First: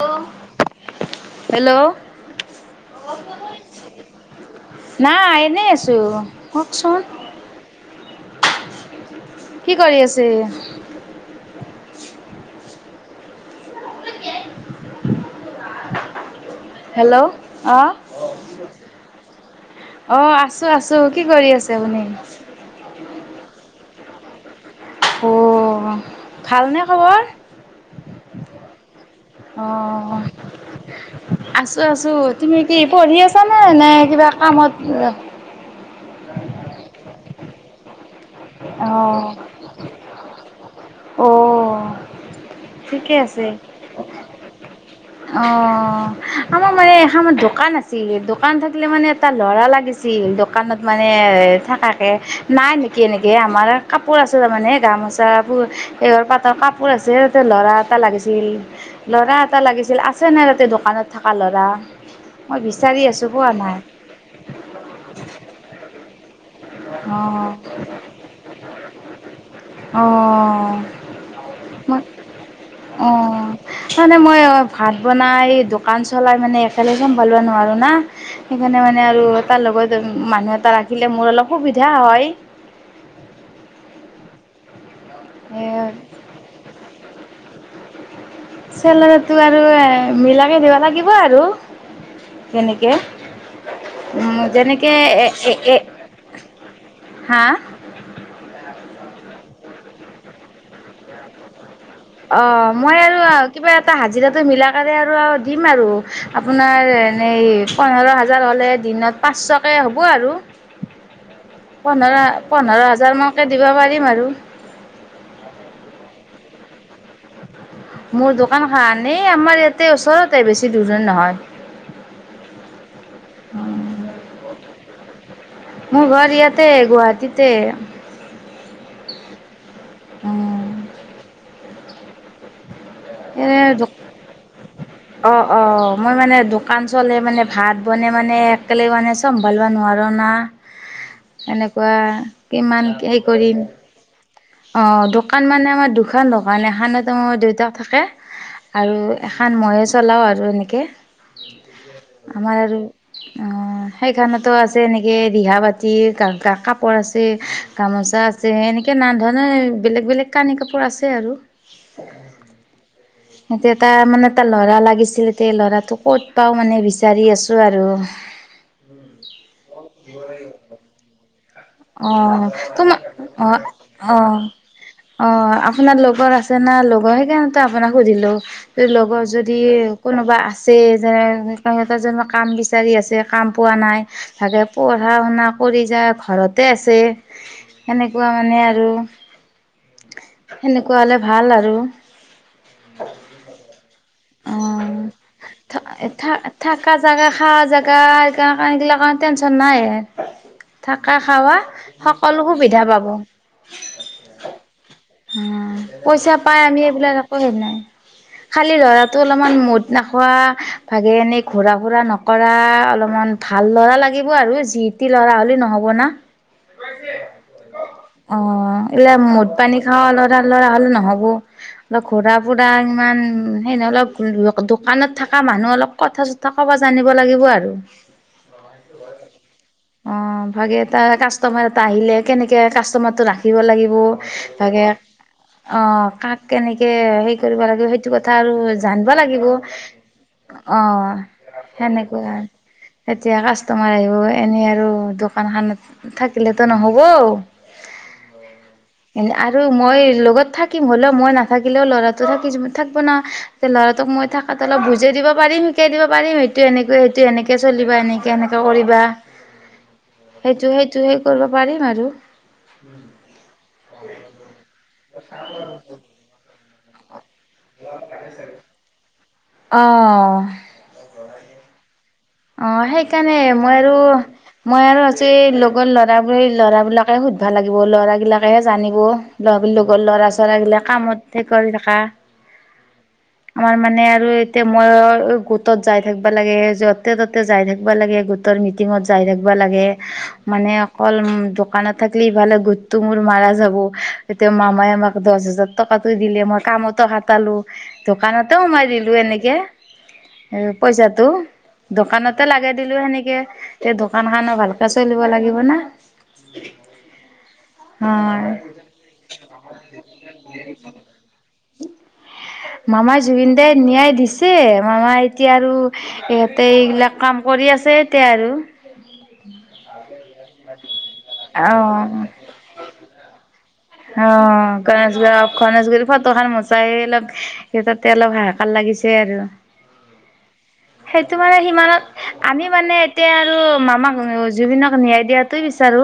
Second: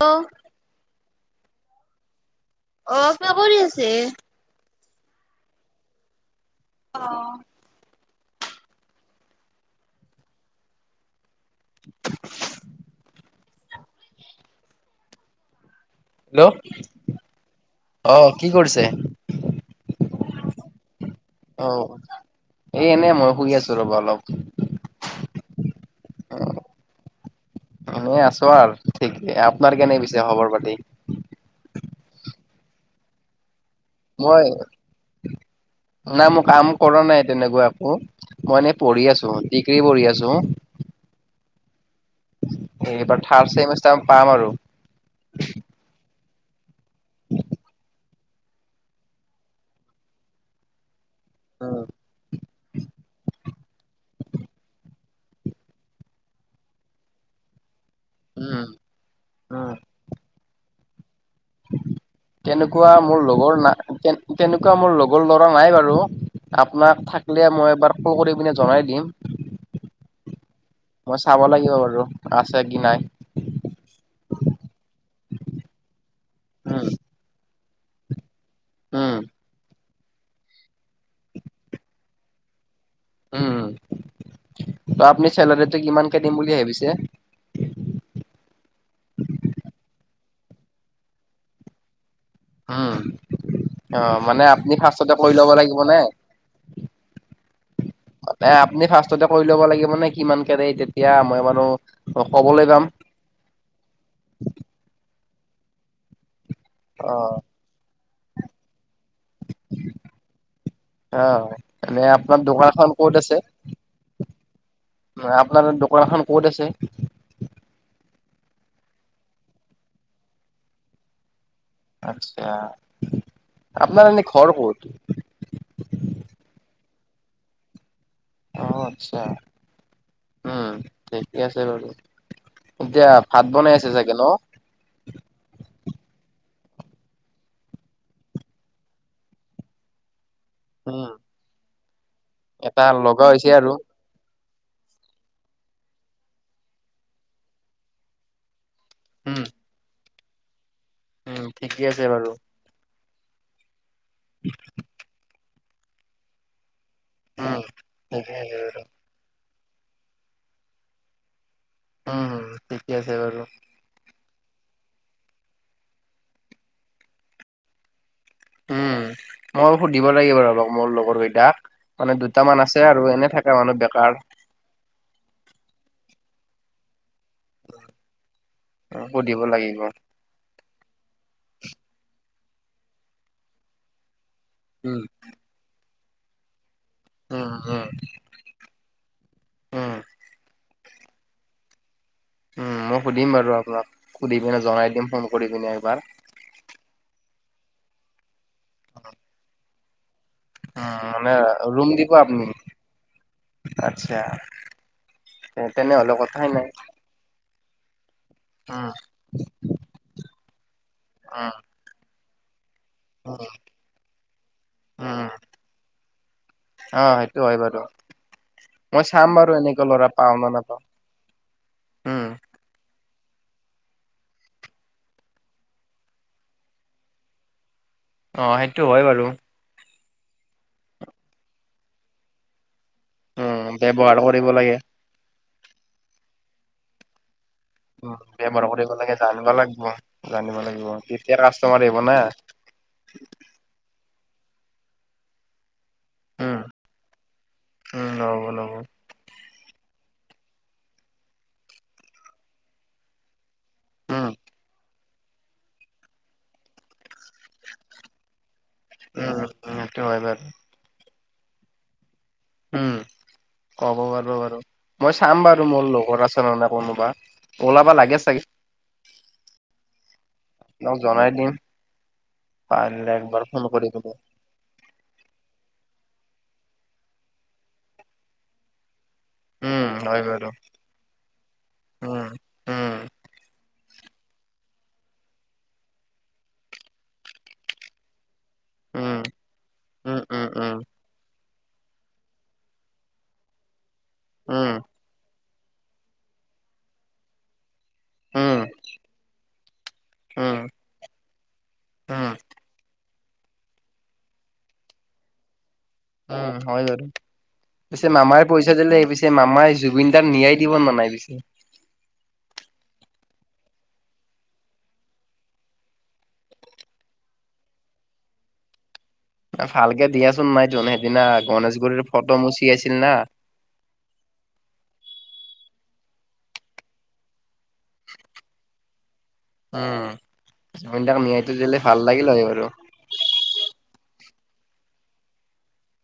অ', hello, অ, কাপো ধোই আছে নাই এনেই আছো কওঁকচোন। কি কৰি আছে? [unintelligible] হেল্ল', হেল্ল', অ, কি কৰিছে? অ, আছো-আছো কি কৰি আছে অ', আপুনি? এই এনেই মই শুই আছো ৰ'বা অলপ। উম, ভালনে খবৰ? এ, আছো আৰ। অ, আছো-আছো তুমি কি পঢ়ি আছা নে? নাই মই নাই কাম কৰা নাই তেনেকুৱা একো। মই মানে অ পঢ়ি আছো ডিগ্ৰী পঢ়ি আছো। অঁ, এইবাৰ থাৰ্ড চেমষ্টাৰ পাম আৰু। অ, আমাৰ মানে এখান দোকান আছিল দোকান থাকিলে মানে এটা ল'ৰা লাগিছিল ছিল দোকানত মানে উম, থাকাকে নাই নেকি এনেকে আমাৰ কাপোৰ আছে তাৰমানে গামোচা বোৰ সেইঘৰ পাতৰ কাপোৰ আছে ততে ল'ৰা এ এটা লাগিছিল ল'ৰা এটা উম। লাগিছিল আছে নে তাতে দোকানত? থকা ল'ৰা মই তেনেকুৱা বিচাৰি মোৰ আছোঁ পোৱা লগৰ না নাই। তেনেকুৱা মোৰ লগৰ ল'ৰা নাই বাৰু আপোনাক অ', থাকিলে মই এবাৰ। ফোন কৰি পিনে জনাই দিম। অঁ মই চাব লাগিব ম বাৰু আছে কি নাই। অ। মানে মই ভাত বনাই দোকান চলাই মানে উম, একেলগে চম্ভালোৱা নোৱাৰোঁ না। সেইকাৰণে মানে উম, আৰু তাৰ লগত মানুহ এটা ৰাখিলে মোৰ অলপ সুবিধা হয়। উম ত আপুনি এ চেলাৰীটো কিমানকে দিম বুলি ভাবিছে? চেলৰাটো আৰু এ মিলাকে দিবা লাগিব আৰু যেনেকে, অ' উম, মানে আপুনি যেনেকে ফাৰ্ষ্টতে কৰি ল'ব [unintelligible] লাগিব নে? হা? মানে আপুনি ফাৰ্ষ্টতে কৰি ল'ব লাগিব নে কিমানকে [unintelligible] তেতিয়া মই বাৰু ক'বলৈ অ', পাম। মই আৰু কিবা এটা হাজিৰাটো মিলা কৰি আৰু দিম আৰু আপোনাৰ অ' এনেই পোন্ধৰ হাজাৰ হ'লে দিনত পাঁচশকৈ হ'ব আৰু। অ' এনে আপোনাৰ পোন্ধৰ-পোন্ধৰ দোকানখন ক'ত হাজাৰ আছে? মানকে দিব পাৰিম আৰু। আপোনাৰ দোকানখন ক'ত আছে? মোৰ দোকানখান, আমাৰ এটে ওচৰতে বেছি দূৰৰ নহয়। আচ্ছা, আপোনাৰ এনেই ঘৰ ক'ত? মোৰ ঘৰ ইয়াতে, গুৱাহাটীতে। অ', আচ্ছা, উম, ঠিকে আছে বাৰু। এতিয়া ভাত এ বনাই আছে চাগে ন? অ', অ', মই মানে দোকান চলে মানে ভাত বনে মানে একেলগ মানে চম্ভালিব নোৱাৰো না। উম। এনেকুৱা কিমান কি হৈছে কৰিম! আৰু। অ', দোকান মানে আমাৰ দুখন দোকান, এখনতো দেউতা থাকে আৰু এখন মইয়ো চলাওঁ আৰু এনেকে। উম, ঠিকে আছে বাৰু। [unintelligible] আৰু আ সেইখনতো আজি এনেকে ৰিহা বাতি কা-কা-কাপোৰ আছ ছে, উম, গামোচা ঠিকে আছে বাৰু। এনেকে নান ধৰণৰ বেলেগ-বেলেগ কানি-কাপোৰ আছে আৰু। উম, ঠিকে আছে বাৰু। তাৰমানে এটা ল'ৰা লাগিছিলে, এতে ল'ৰাটো ক'ত পাওঁ মানে বিচাৰি আছো আৰু। উম, ময়ো সুধিব লাগিব বাৰু মোৰ লগৰকেইটাক। অ', তোম, অ', মানুহ বেকাৰ অ' অ', আপোনাৰ লগৰ আছে না, লগৰ সেইকাৰ নে আপোনাক সুধিলো, লগৰ সুধিব যদি লাগিব। কোনোবা আছে [unintelligible] কাম বিচাৰি আছে, কাম পোৱা নাই। চাগে উম, পঢ়া-শুনা কৰি যায় ঘৰতে আছে। উম, উম, এনেকুৱা মানে আৰু উম, সেনেকুৱা হ'লে ভাল আৰু। উম, মই সুধিম বাৰু আপোনাক। সুধি অ কিনে জনাই দিম ফোন কৰি কিনে এবাৰ। থাকা জেগা, খাৱা জেগা, [unintelligible] এইগিলাক কাৰণে টেনশ্যন নায়ে। উম, মানে ৰুম দিব সকলো আপনি? সুবিধা পাব আচ্ছা। উম, তেনেহ'লে পইচা কথাই পাই নাই আমি এইবিলাক একো হেই নাই, খালি উম, ল'ৰা টো অলপমান মদ নাখোৱা, ভাগে এনে উম, ঘোৰা-ফুৰা নকৰা অলপ মান উম, ভাল ল'ৰা লাগিব আৰু যি টি উম। ল'ৰা হ'লে নহ'ব না। অ' সেইটো হয় বাৰু অ', মই এইবিলা চাম বাৰু মদ-পানী এনেকে ল'ৰা খাওঁ পাওঁ নে ল'ৰা-ল'ৰা হ নাপাওঁ টো নহ'ব। ন উম। ঘোৰা-ফুৰা ইমান সেই নহ অলপ দোকানত থকা মানুহ অলপ কথা-চ থা ক'ব জানিব লাগিব আৰু। অ', সেইটো হয় বাৰু। অ', ভাগেটা কাষ্টমাৰ এটা আহিলে কেনেকে কাষ্টমাৰটোক উম, ৰাখিব লাগিব ব্যৱহাৰ কৰিব লাগে। ভাগে অ', কাক কেনেকে হেৰি কৰিব লাগে হেইটো উম, কথা ব্যৱহাৰ আৰু কৰিব জানিব লাগে লাগিব। জানিব অ' লাগিব তেতিয়া কাষ্টমাৰ আহিব না। সেনেকুৱাই। এতিয়া কাষ্টমাৰ আহিব, এনেই আৰু দোকানখনানত উম, থাকিলেতো নহ'ব। উম, নহ'ব, নহ'ব। আৰু মই লগত থাকিম, হ'লেও মই নাথাকিলেও ল'ৰাটো থাকি, থাকিব না। এতিয়া লৰাতোক উম, মই থাকোঁতেই অলপ বুজাই দিব পাৰিম, শিকাই দিব পাৰিম, সেইটো এনেকৈ, সেইটো এনেকে চলিবা এনেকে কেনেকে কৰিবা উম, উম, হয় বাৰু সেইটো, সেইটো সেই কৰিব পাৰিম আৰু উ'ম ক'ব পাৰো বাৰু, মই চাম বাৰু মোৰ লগৰ আছে নে কোনোবা ওলাব লাগে চাগে, অ আপোনাক জনাই অ' পাৰিলে সেইকাৰণে একবাৰ ফোন মই কৰি আৰু দিব মই আৰু আজি লগৰ ল'ৰাবোৰে, ল'ৰাবিলাকে সুধিব লাগিব ল'ৰাবিলাকেহে জানিব উম, ল-লগৰ হয় ল'ৰা বাৰু চৰা গিলাক কামত হে কৰি থকা উম, উম, আমাৰ মানে আৰু এতিয়া মইও গোটত যাই থাকিবা লাগে হে জ তই তাতে যাই থাকিবা লাগে গোটৰ মিটিঙত উম। যাই থাকিবা লাগে উম, উম, মানে উম, অকল দো দোকানত থাকিলে ইফালে গোটটো মোৰ মাৰা যাব, এতিয়া উম, মামাই আমাক দহ হাজাৰ টকাতো দিলে, মই কামত অহা পালোঁ দোকানতো উম, আমাৰ দিলোঁ উম, এনেকৈ পইচাটো উম, দোকানতো লাগে দিলোঁ সেনেকে, এই দোকান খানো ভালকে চলিব লাগিব ন উ'ম হয় বাৰু পিছে মামাৰ হয় পইচা দিলে, পিছে মামাই জুবিন তাক নিয়াই দিব নাই পিছে? মামাই জুবিনদাই ন্যায় দিছে, মামা এতিয়া আৰু এ এ এইগিলাক কাম কৰি আছে, এতিয়া আৰু ভালকে দিয়াচোন [unintelligible] গণেশগুৰিৰ অ', ফটো ম চিয়াইছিল না অ' গৈ আছোঁ ৰ' গণেশগুৰি ফটো খন [unintelligible] সেই তাতেই আলপ হাহাকাৰ লাগিছে আৰু জুবিনদাক সেইতো নিয়াইটো মানে দিলে ভাল সিমানত লাগিল হয় বাৰু। আমি মানে এতিয়া আৰু মামাক জুবিনক ন্যায় দিয়াটোৱেই বিচাৰো,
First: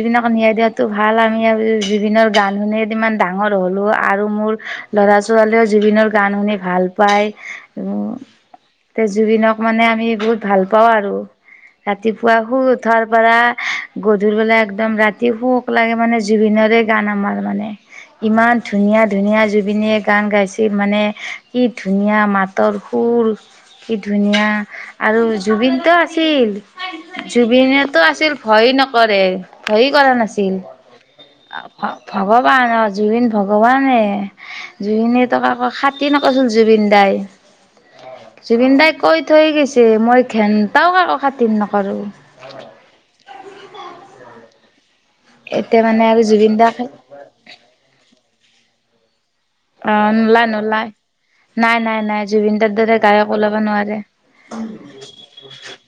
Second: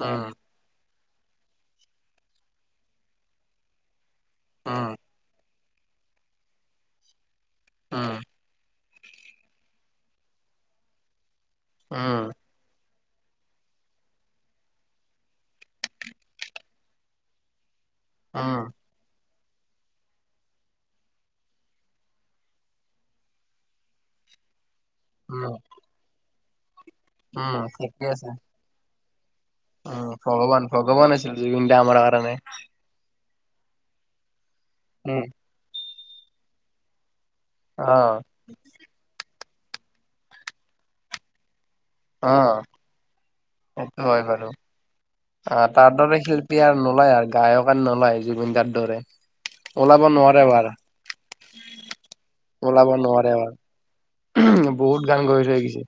উম, ন্যায় দিয়াটোৱেই বিচাৰো ভাল আমি, আমি জুবিনৰ গান শুনিয়েই কিমান ডাঙৰ হ'লো আৰু মোৰ, উম, লৰা ছোৱালীয়েও জুবিনৰ গান শুনি ভাল পায় উম, এ' জুবিনক মানে আমি বহুত ভাল পাওঁ আৰু উম, ৰাতিপুৱা শুই ৰাতিপুৱাৰ পৰা গধুলি বলে একদম ৰাতি শোক লাগে মানে জুবিনৰে গান আমাৰ মানে, ইমান উম, ধুনীয়া ধুনীয়া জুবিনে গান গাইছিল মানে, কি ধুনীয়া মাতৰ সুৰ কি ধুনীয়া আৰু উম, জুবিনটো আছিল, উম, ঠিকে জুবিনেতো আছে। আছিল ভয় নকৰে উ'ম ভগৱান, ভগৱান আছিলে। ভ-ভগৱান অ' জুবিন ভগৱানে উম, জুবিনেতো কাকো খাটিৰ নকৰিচিল জুবিন দাই অ', জুবিন দাই কৈ থৈ গৈছিল, মই ঘেণ্টাও কাকো খাতিৰ নকৰোঁ। অ' সেইতো মই ভাবিছোঁ আ' এতিয়া মানে তাৰটো আৰু দেখিলো জুবিন এতিয়া দাক নুলাই আৰু গায়কো নুলাই জুবিন দাৰ ওলাব অ' নোৱাৰে নুলাই, বাৰ নুলাই নাই, নাই, নাই জুবিন তাৰ দৰে গায়ক ওলাব নোৱাৰে উ'ম বহুত গান গৈ থৈ গৈছে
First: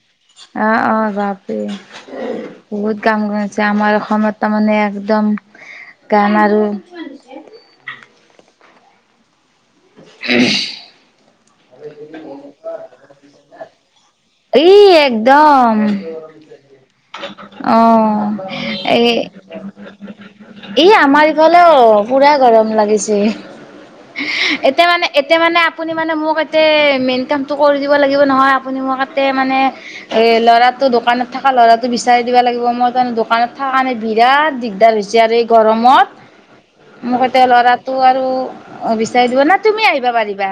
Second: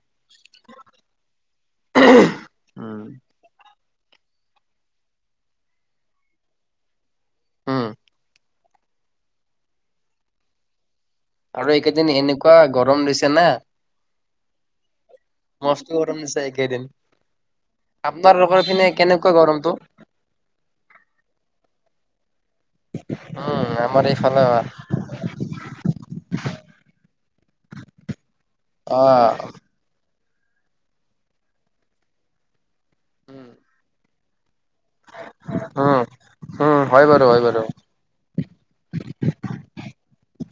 অ' অ' বাপৰেই বহুত কাম উম, হৈ আছে আমাৰ অসমত তাৰমানে একদম গান আৰু উ'ম [unintelligible] আৰু এইকেইদিন এনেকুৱা গৰম দিছে না ই একদম তে কেইদিন অ এই কেনেকুৱা গৰমটো? ই আমাৰ ইফালেও পুৰা গৰম লাগিছে উম, আমাৰ এইফালে এতিয়া মানে এতিয়া মানে আপুনি মানে মোক এতে মেইন কামটো কৰি দিব লাগিব নহয় আপুনি মোক অ'। নে এ ল'ৰাটো দোকানত থকা ল'ৰাটো বিচাৰি দিবা লাগিব মই তানে দোকানত থকা কাৰণে বিৰাট দিগদাৰ হৈছে চেয়াৰে এই উম, গৰমত উম, হয় মোৰ বাৰু সৈতে হয় বাৰু। ল'ৰা তো আৰু বিচাৰি দিব না তুমি আহিবা পাৰিবা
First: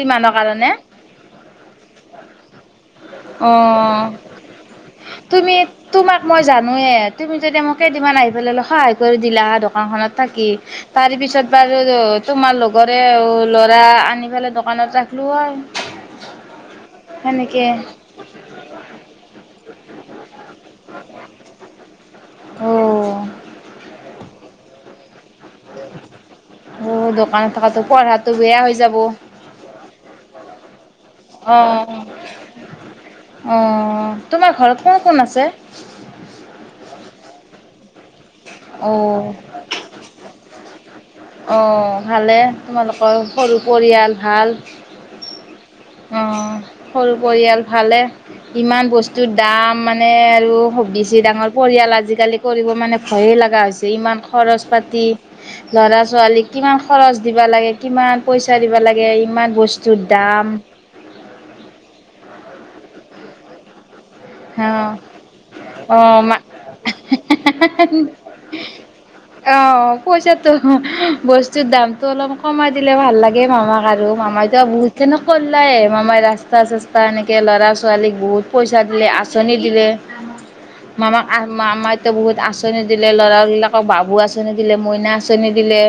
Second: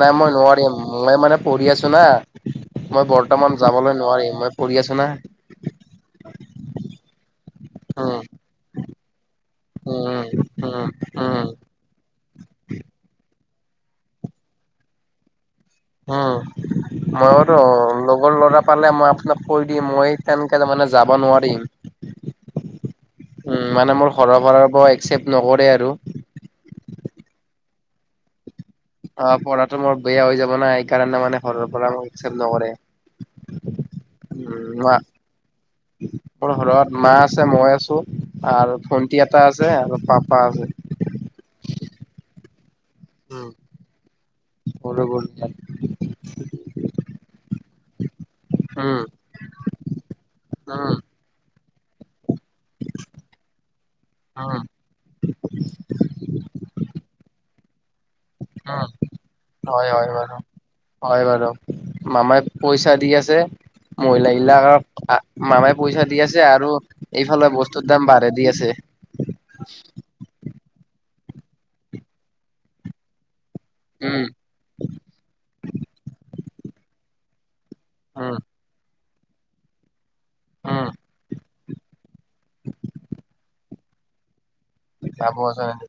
নাই মই কাৰণে নোৱাৰিম, মই মানে পঢ়ি আছো না মই অ বৰ্তমান যাবলৈ নোৱাৰিম মই পঢ়ি আছো না তুমি তোমাক মই জানোৱেই তুমি যদি মোক কেইদিনমান উম, আহি পেলাই সহায় কৰি দিলা দোকানখনত উম, থাকি উম, তাৰি পিছত উম। বাৰু ৰু তোমাৰ লগৰে ল'ৰা আনি পেলাই দোকানত ৰাখিলো হয় উম মইয়োতো সেনেকে লগৰ ল'ৰা পালে মই তুমাক কৈ দিম মই তেনকে মানে যাব নোৱাৰিম অ', উম মানে মোৰ ঘৰৰ পৰা মই একচেপ্ট নকৰে আৰু অ দোকানত থকাটো পঢ়াটো বেয়া হৈ যাব। অ পঢ়াটো মোৰ বেয়া হৈ যাব না সেইকাৰণে মানে ঘৰৰ পৰা মোক একচেপ্ট নকৰে অঁ তোমাৰ ঘৰত উম, কোন কোন আছে মোৰ ঘৰত মা আছে মই আছো আৰ ভন্টি অ', এটা আছে আৰু পাপা আছে অঁ ভালে তোমালোকৰ সৰু পৰিয়াল ভাল সৰু ভন্টি অঁ সৰু পৰিয়াল ভালে ইমান উম বস্তুৰ দাম মানে আৰু হ উম বেছি ডাঙৰ পৰিয়াল আজিকালি কৰিব মানে ভয়ে লাগা হৈছে ইমান উম খৰচ পাতি ল'ৰা ছোৱালীক কিমান খৰচ দিবা লাগে কিমান পইচা দিব উম লাগে ইমান হয় বস্তুৰ হয় বাৰু দাম হয় বাৰু মামাই পইচা দি আছে মহিলাই এইবিলাকক অ', আ মামাই পইচা দি অ', মা আছে আৰু এইফালে বস্তুৰ দাম বাঢ়ে দি আছে অ পইচাটো বস্তু দামতটো অলপ কমাই দিলে ভাল লাগে মামাক আৰু উম মামাইতো বহুত খনক কৰলায়ে মামাই ৰাস্তা চস্তা এনেকে ল'ৰাচ ছোৱালীক উম বহুত পইচা দিলে আঁচনি দিলে উম মামাক আহ মামাইটো বহুত আঁচনি দিলে ল'ৰা বিলাকক বাবু আচ চনি দিলে মইনা ভাবো আচনি দিলে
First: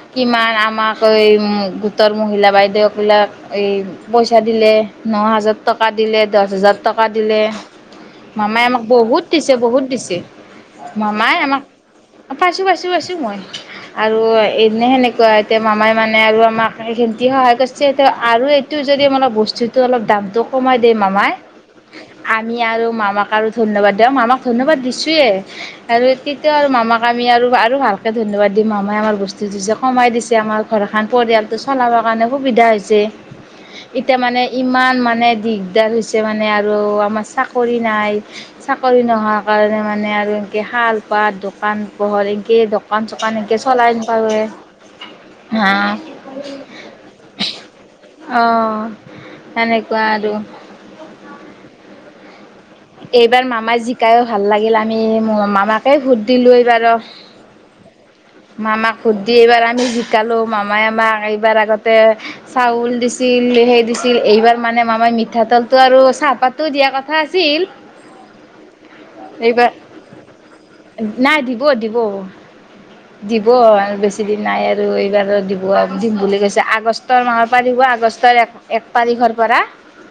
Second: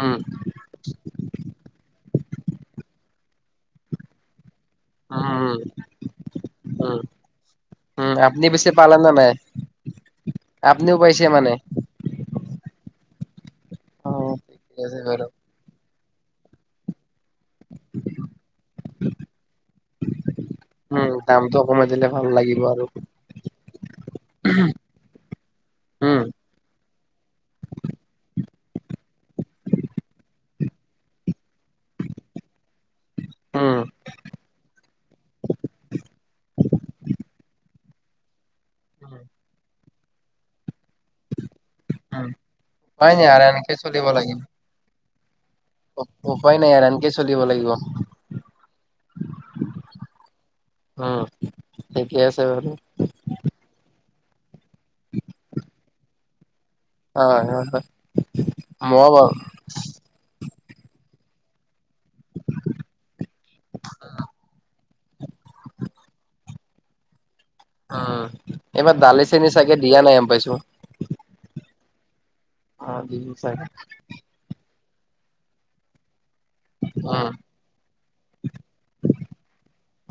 উম কিমান আমাক কৈ উম গোটৰ মহিলা বাইদেউবিলাক এই পইচা দিলে ন উম হাজাৰ টকা দিলে দচ হাজাৰ উম টকা দিলে উম আপুনি মামাই পিছে আমাক পালে নে বহুত নাই দিছে বহুত দিছে আপুনিও পাইছে মামাই মানে আমাক পাইছো পাইছো পাইছো মই অ আৰু ঠিক এনে আছে বাৰু সেনেকুৱা এতিয়া মামাই মানে আৰু আমাক সেইখিনটি সহায় কৰিছে সেই আৰু এইটো যদি মলপ বস্তুটো অলপ দামটো কমাই দিয়ে উম মামাই দামটো কমাই দিলে ভাল আমি লাগিব আৰু মামাক আৰু ধন্যবাদ দিওম মামাক ধন্যবাদ দিছোয়ে আৰু উম তেতিয়াও আৰু মামাক আমি আৰু আৰু ভালকে ধন্যবাদ দিম মামাই আমাৰ বস্তুটো যে কমাই দিছে আমাক ঘৰখন পৰিয়ালটো চলাবৰ কাৰণে সুবিধা হৈছে উম এতিয়া মানে ইমান মানে দিগদাৰ হৈছে মানে আৰু আপ চাকৰি নাই চাকৰি নোহোৱা কাৰণে মানে আৰু এনেকে খাল বাত দকান পোহৰ উপাই এনকে দকান নাই চকান আৰু এনকে এনেকে চলাই চলিব থকাৰ লাগিব। বাবে হা উ- উপায় নাই আৰু এনেকে চলিব লাগিব। অ সেনেকুৱা আৰু অ ঠিকে আছে বাৰু এইবাৰ মামাই জিকায়ো ভাল লাগিল আমি মামাকে ভোট দিলো এইবাৰো অ, হয় হয় মামাক মই ভোদ বাৰু দি এইবাৰ আমি জিকালো মামাই আমাক এইবাৰ আগতে চাউল দিছিল হেই দিছিল এইবাৰ মানে মামাই মিঠাতেলটো আৰু চাহপাততো দিয়া কথা আছিল। উম, এইবাৰ দালি চেনি এইবাৰ চাগে দিয়া নাই গম পাইছো। নাই দিব দিব। অ', দিব চাগে। আৰু বেছি দিন নাই আৰু এইবাৰো দিব দিম বুলি কৈছে আগষ্টৰ উম, মাহৰ পৰা দিব আগষ্টৰ এক তাৰিখৰ পৰা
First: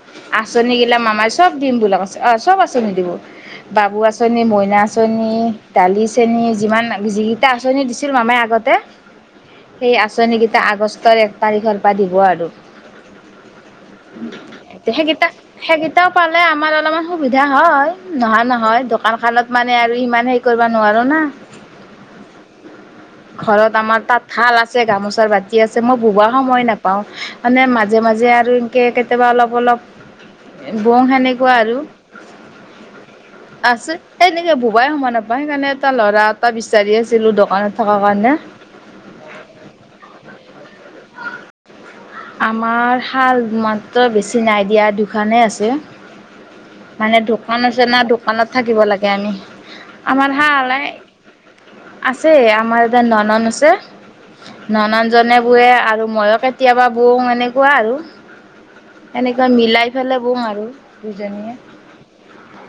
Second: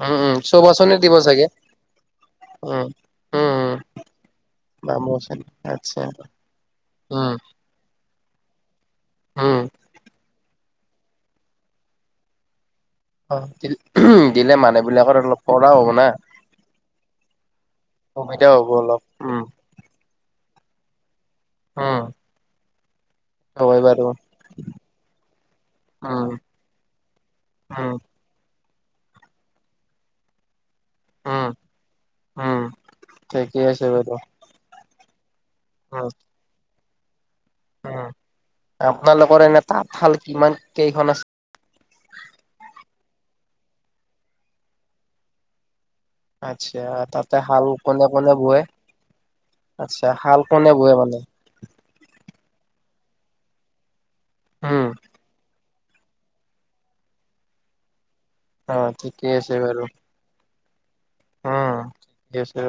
উম, উম, চব আঁচনি গিলা দিব মামাই চাগে। চব দিম বোলি কৈছে অ চব উম, আঁচনি দিব উম, উম, বাবু আচনি আঁচনি মইনা বাম আঁচনি আচ্ছা। দালি চেনী যিমান উম, জিগিতা আঁচনি দিছিল মামায়ে আগতে উম। সেই আঁচনি কেইটা আগষ্টৰ এক তাৰিখৰ পৰা দিব আৰু অ', দি- দিলে মানুহ বিলাকৰ সেইকেইটা অলপ পৰা হ'ব না। সেইকেইটাও পালে আমাৰ অলপমান সুবিধা হয়। নহয় সুবিধা হ'ব নহয় অলপ। দোকান উম, খানত মানে আৰু ইমান হেৰি কৰিব নোৱাৰো না উম। [inaudible] ঘৰত হয় আমাৰ বাৰু। তাতশাল আছে গামোচাৰ বাতি আছে মই উম, ববই সময়ে নাপাওঁ মানে উম, মাজে মাজে আৰু কেতিয়াবা অলপ অলপ বও উম, সেনেকুৱাই আৰু উম, ঠিকেই আছে বাৰু। এনে এ ববাই সময় নাপাও সেইকাৰণে এটা উম, ল'ৰা এটা বিচাৰি আছিলোঁ দোকানত থকাৰ উম কাৰণে আপোনালোকৰ এনে তাঁতশাল কিমান কেইখন আছে? আমাৰ শাল মাত্ৰ বেছি নাই দিয়া দুখানেই আছে। আচ্ছা মানে তাতে দোকান শাল আছে না কোনে কোনে দোকানত বয়? থাকিব লাগে আমি আচ্ছা আমাৰ শাল হা কোনে বয় মানে? আছে আমাৰ এটা ননন্দ আছে উম ননন্দ জনে বোৱে আৰু মইও কে কেতিয়াবা বওঁ এনেকুৱা আৰু অ ঠিকে এনেকুৱা মিলাই পেলাই বওঁ আৰু দুজনী অ ঠিকে আছে।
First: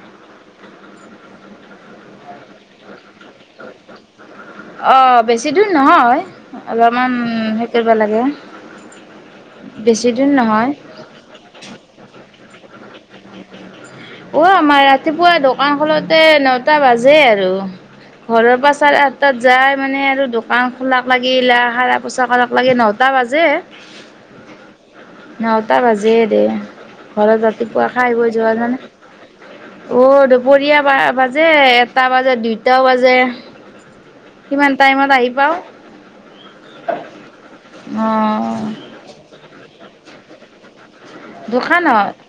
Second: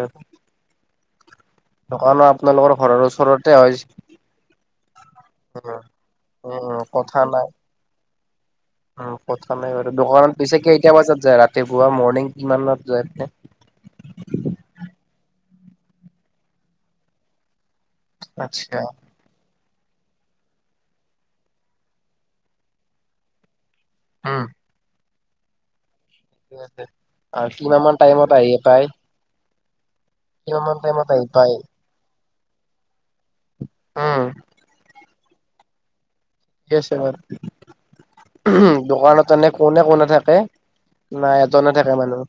দোকানো আপোনালোকৰ ঘৰৰ ওচৰতে হয়। অ বেছি দূৰ উম নহয় উম উম, কথা অলপমান নাই। হেৰি কৰিব লাগে। উম কথা নাই বাৰু বেছি দূৰ দোকানত পিছে নহয় কেইটা বজাত যায় ৰাতিপুৱা মৰ্ণিং কিমানত যায় এনে অ আমাৰ ৰাতিপুৱা দোকান খোলোতে নটা বাজেই আৰু ঘৰৰ পৰা আচ্ছা চাৰে যায় মানে আৰু দোকান খোলাক লাগিল সৰা পোছাক কৰাক নটা বাজে উম। নটা বাজিয়ে দে ঠিকে আছে। ঘৰত আৰু কিমান ৰাতিপুৱা মান খাই টাইমত বৈ আহি যোৱা পায়? জনে অ কিমান মান দুপৰীয়া টাইমত আহি বাজে পায়? এ এটা বাজে দুইটাও বাজে উম কিমান টাইমত আহি পাও ঠিকেই আছে অ' বাৰু দোকানত এনে কোনে কোনে থাকে? নাই এজনে থাকে দোকানত মানুহ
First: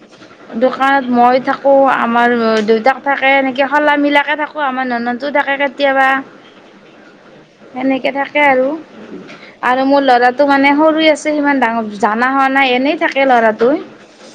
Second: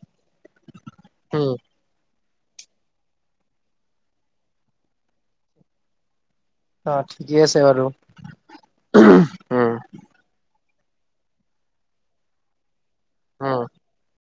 দোকানত মই উম। থাকো আ আমাৰ দেউতাক থাকে এনেকে খলা মিলাকে থাকো আমাৰ ননন্দো থাকে কেতিয়াবা। অ ঠিকেই আছে বাৰু। এনেকে থাকে আৰু উম আৰু মোৰ লৰাটো মানে সৰু হৈ আছে সিমান ডাঙৰ জানা হোৱা নাই এনেই থাকে উম লৰাটো